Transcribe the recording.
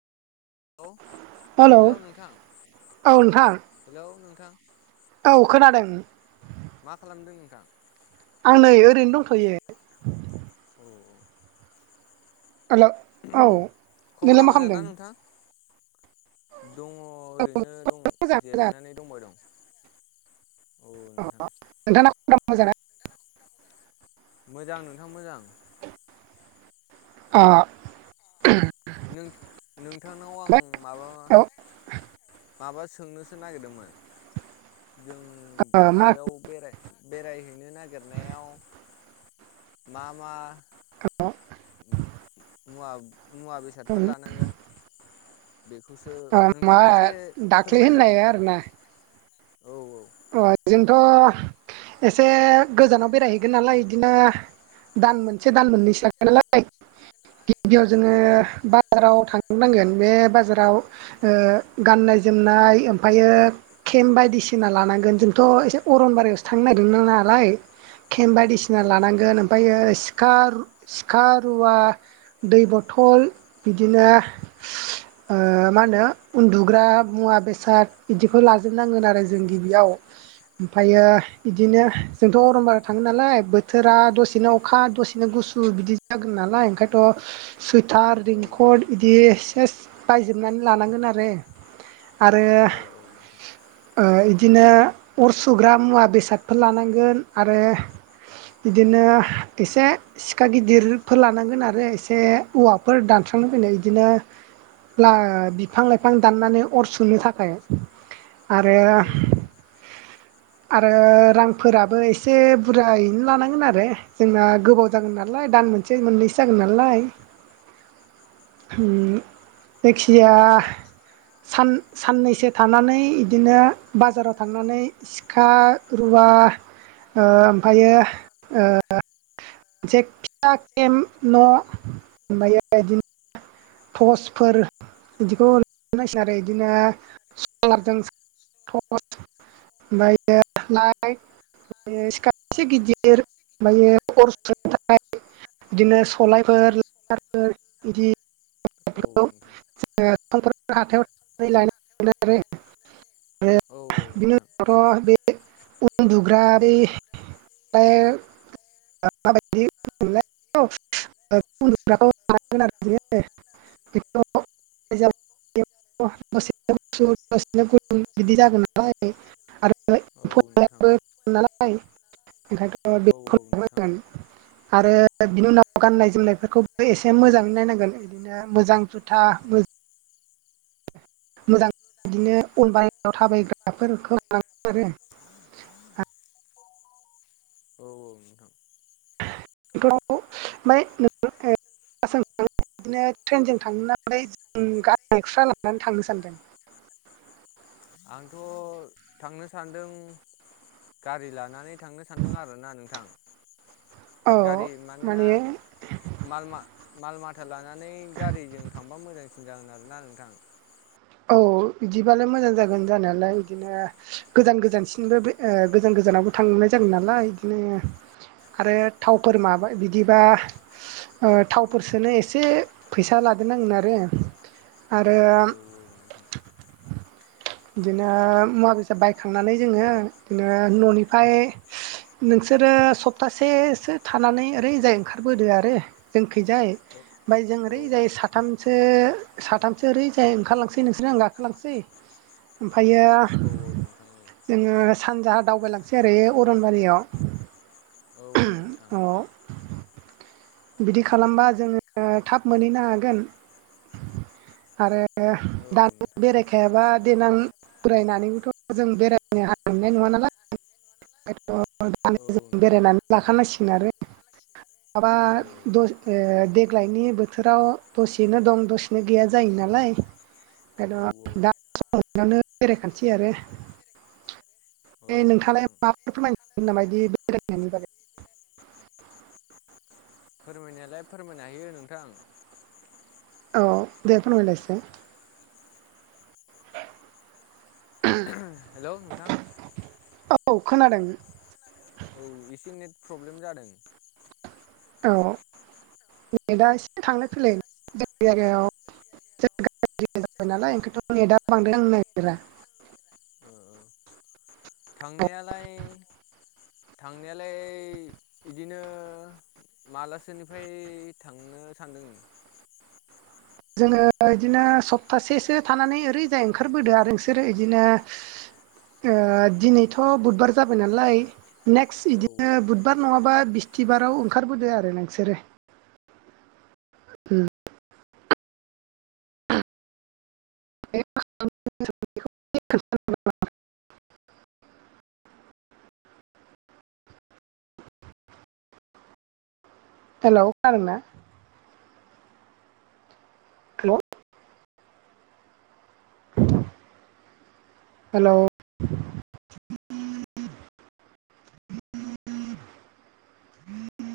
औ हेलौ नोंथां? औ नोंथां हेलौ नोंथां? औ खोनादों। मा खालामदों नोंथां? आं नै ओरैनो दंथ'यो। अ' हेलौ औ नोंलाय खबरा मा मोजांना खालामदों नोंथां? दङ ओरैनो दं मोजां मोजां जिरायनानै दंबाय दं। औ अ नोंथां। नोंथांना खबरा मोजां ना? मोजां नोंथां मोजां। अ' नों-नोंथांनाव आं माबा औ माबा सोंनोसो नागिरदोंमोन। जों ओ मा माबायाव बेराय बेरायहैनो नागिरनायाव मा मा मुवा- मुवा बेसादफोर ओ लानांगोन? बेखौसो मा नोंथाङा एसे दाख्लै फोरमायलाय होननाय आरोना औ औ अ बेजोंथ' एसे गोजानाव बेरायहैगोन नालाय इदिनो दान मोनसे दान मोननैसो थागोन नालाय गिबियाव औ जोङो नोंथां बाजाराव थां थनांगोन बे बाजाराव ओ गाननाय -जोमनाय ओमफायो केम्प बायदिसिना लानां गोन जोंथ' एसे अरनबारियावसो थांनो नागिरदोंमोन नालाय केम बायदिसिना औ नोंथां लानांगोन ओमफ्रायो सिखा सिखा रुवा दै बथल बिदिनो दिनोा [unintelligible] ओ मा होनो उन्दुग्रा मुवा बेसाद बिदिफोर लाजोबनांगोन आरो जों गिबियाव। ओमफ्रायो बिदिनो जोंथ' अरनबारियाव थाङो नालाय बोथोरा दसेनो अखा दसेनो गुसु सु बिदि जागोन नालाय ओंखायनोथ' सै थार औ नोंथां रेनखर्द बिदि सेस बायजोबनानै लानांगोन आरो। आरो औ औ नोंथां ओ इदिनो अर सुग्रा मुवा बेसादफोर लानांगोन आरो। बिदिनो एसे सिखा गिदिरफोर लानांगोन आरो एसे औवाफोर दानस्रांनो जोंना इदिनो। लाओ बिफां- लाइफां दाननानै अर सुनो थाखाय आरो औ औ [inaudible] आरो रांफोराबो एसे बुरजायैनो लानांगोन आरो जोंना गोबाव जागोन नालाय दान मोन सै मोननैसो जागोन नालाय। [inaudible] उम औ जायखिजाया। सान साननैसो थानानै इदिनो बाजाराव थांनानै सिखा रुवा ओ ओमफायो ओ [unintelligible] मोनसे [unintelligible] न' होनबायो इदिनो। टसफोर इदिखौ [unintelligible] नाय सिङा आरो इदिनो सलारजों। टर्स ओमफ्रायो लाइट। ओमफायो सिखाथि गिदिर ओमफायो अर सुनो थाखाय। बिदिनो सलायफोर [unintelligible] इदि औ नोंथां [unintelligible] औ नोंथां औ नोंथां [unintelligible] दाथ' बे उन्दुग्रा बै [unintelligible] [unintelligible] [unintelligible] [unintelligible] दसे गुसु दसेनो गुदुं बिदि जागोन नालाय आरो औ औ [unintelligible] नालाय औ [unintelligible] नोंथां। आरो बिनि उनाव गाननाय जोमनायफोरखौबो एसे मोजाङै नायनांगोन नो मोजां जुथा मो मोजां बिदिनो अन बाहेरायाव थाबायग्राफोरखौ [unintelligible] आरो [inaudible] [inaudible] औ-औ नोंथां। हेलौ माय [unintelligible] बासजों थांनानै बिदिनो ट्रेनजों थांनानै जों गारि एक्सट्रा लानानै थांनो सानदों। आंथ' थांनो सानदों। गारि लानानै थांनो सानदों आरोना नोंथां। औ गारि मानोना माने माल मा माल मा था लानानै गारिजों थांबा मोजांसिन जागोन आरोना नोंथां। औ इदिबालाय मोजां जागोन जानायालाय इदिनो गोजान गोजानसिनबो बे ओ गोजान गोजानावबो थांनाय जागोन नालाय इदिनो। खारो थावफोर माबा बिदिबा ओ थावफोर सोनो एसे फैसा लादेरनांगोन आरो आरो औ औ नोंथां। इदिनो मुवा बेसाद बायखांनानै जोङो नो न'निफाय नोंसोरो सप्तासेसो थानानै ओरैजाय ओंखारबोदो आरो जोंखैजाय। बाय जों ओरै जोंनिखैजाय जाय साथामसो-साथामसो ओरै जाय ओंखारलांसै नोंसोरनो आं गाखोलांसै। ओमफायो ओमफ्राय जोङो सानजाहा दावबायलांसै आरो ए अरनबारियाव। औ औ नोंथां। अ बिदि खालामबा जोङो थाब मोनहैनो हागोन आरो रो दानफाय बेराय दानो बेरायखायाबा देनां बोरायनानैथ' जों बेरायनो हानाय नोंआ। थ' द बेरायनानै लाखानांसिगोन आरो लाखानांसिगोन माबा आरो दस ओ देग्लायनि बोथोराव दसेनो दं दसेनो गैया जायो नालाय। ओंखाय दा सम मोन्नायावनो बेरायखानोसै आरो। बे नोंथाङालाय नङाबा माफोर फोरमायो नामा बेबायदि बेरायनायनि बागै। फोरमायनायालाय फोरमायनो हायो नोंथां। औ दे फोरमायलाय एसे। हेल' नोंथां औ खोनादों। औ एसे नेट प्रब्लेम जादों। औ नेदा एसे थांलाय फैलाय जोंनि जायगायावबो। गाज्रि जाबाय नालाय ओंखायनोथ' नेटआ बांद्राय नांनो नागिरा। औ औ थांनायालाय थांनायालाय इदिनो मालासोनिफ्राय थांनो सानदों? जोङो बिदिनो सप्तासेसो थानानै ओरैजाय ओंखारबोदो आरो नोंसोरो इदिनो ओ दिनैथ' बुधबार जाबाय नालाय नेक्स्ट औ बिदिनो नोंथां बुधबार नङाबा बुधबार नङाबा बिस्थिबाराव ओंखारबोदो आरो नोंसोरो। [unintelligible] हेल' खोनादोंना? हेल' हेल'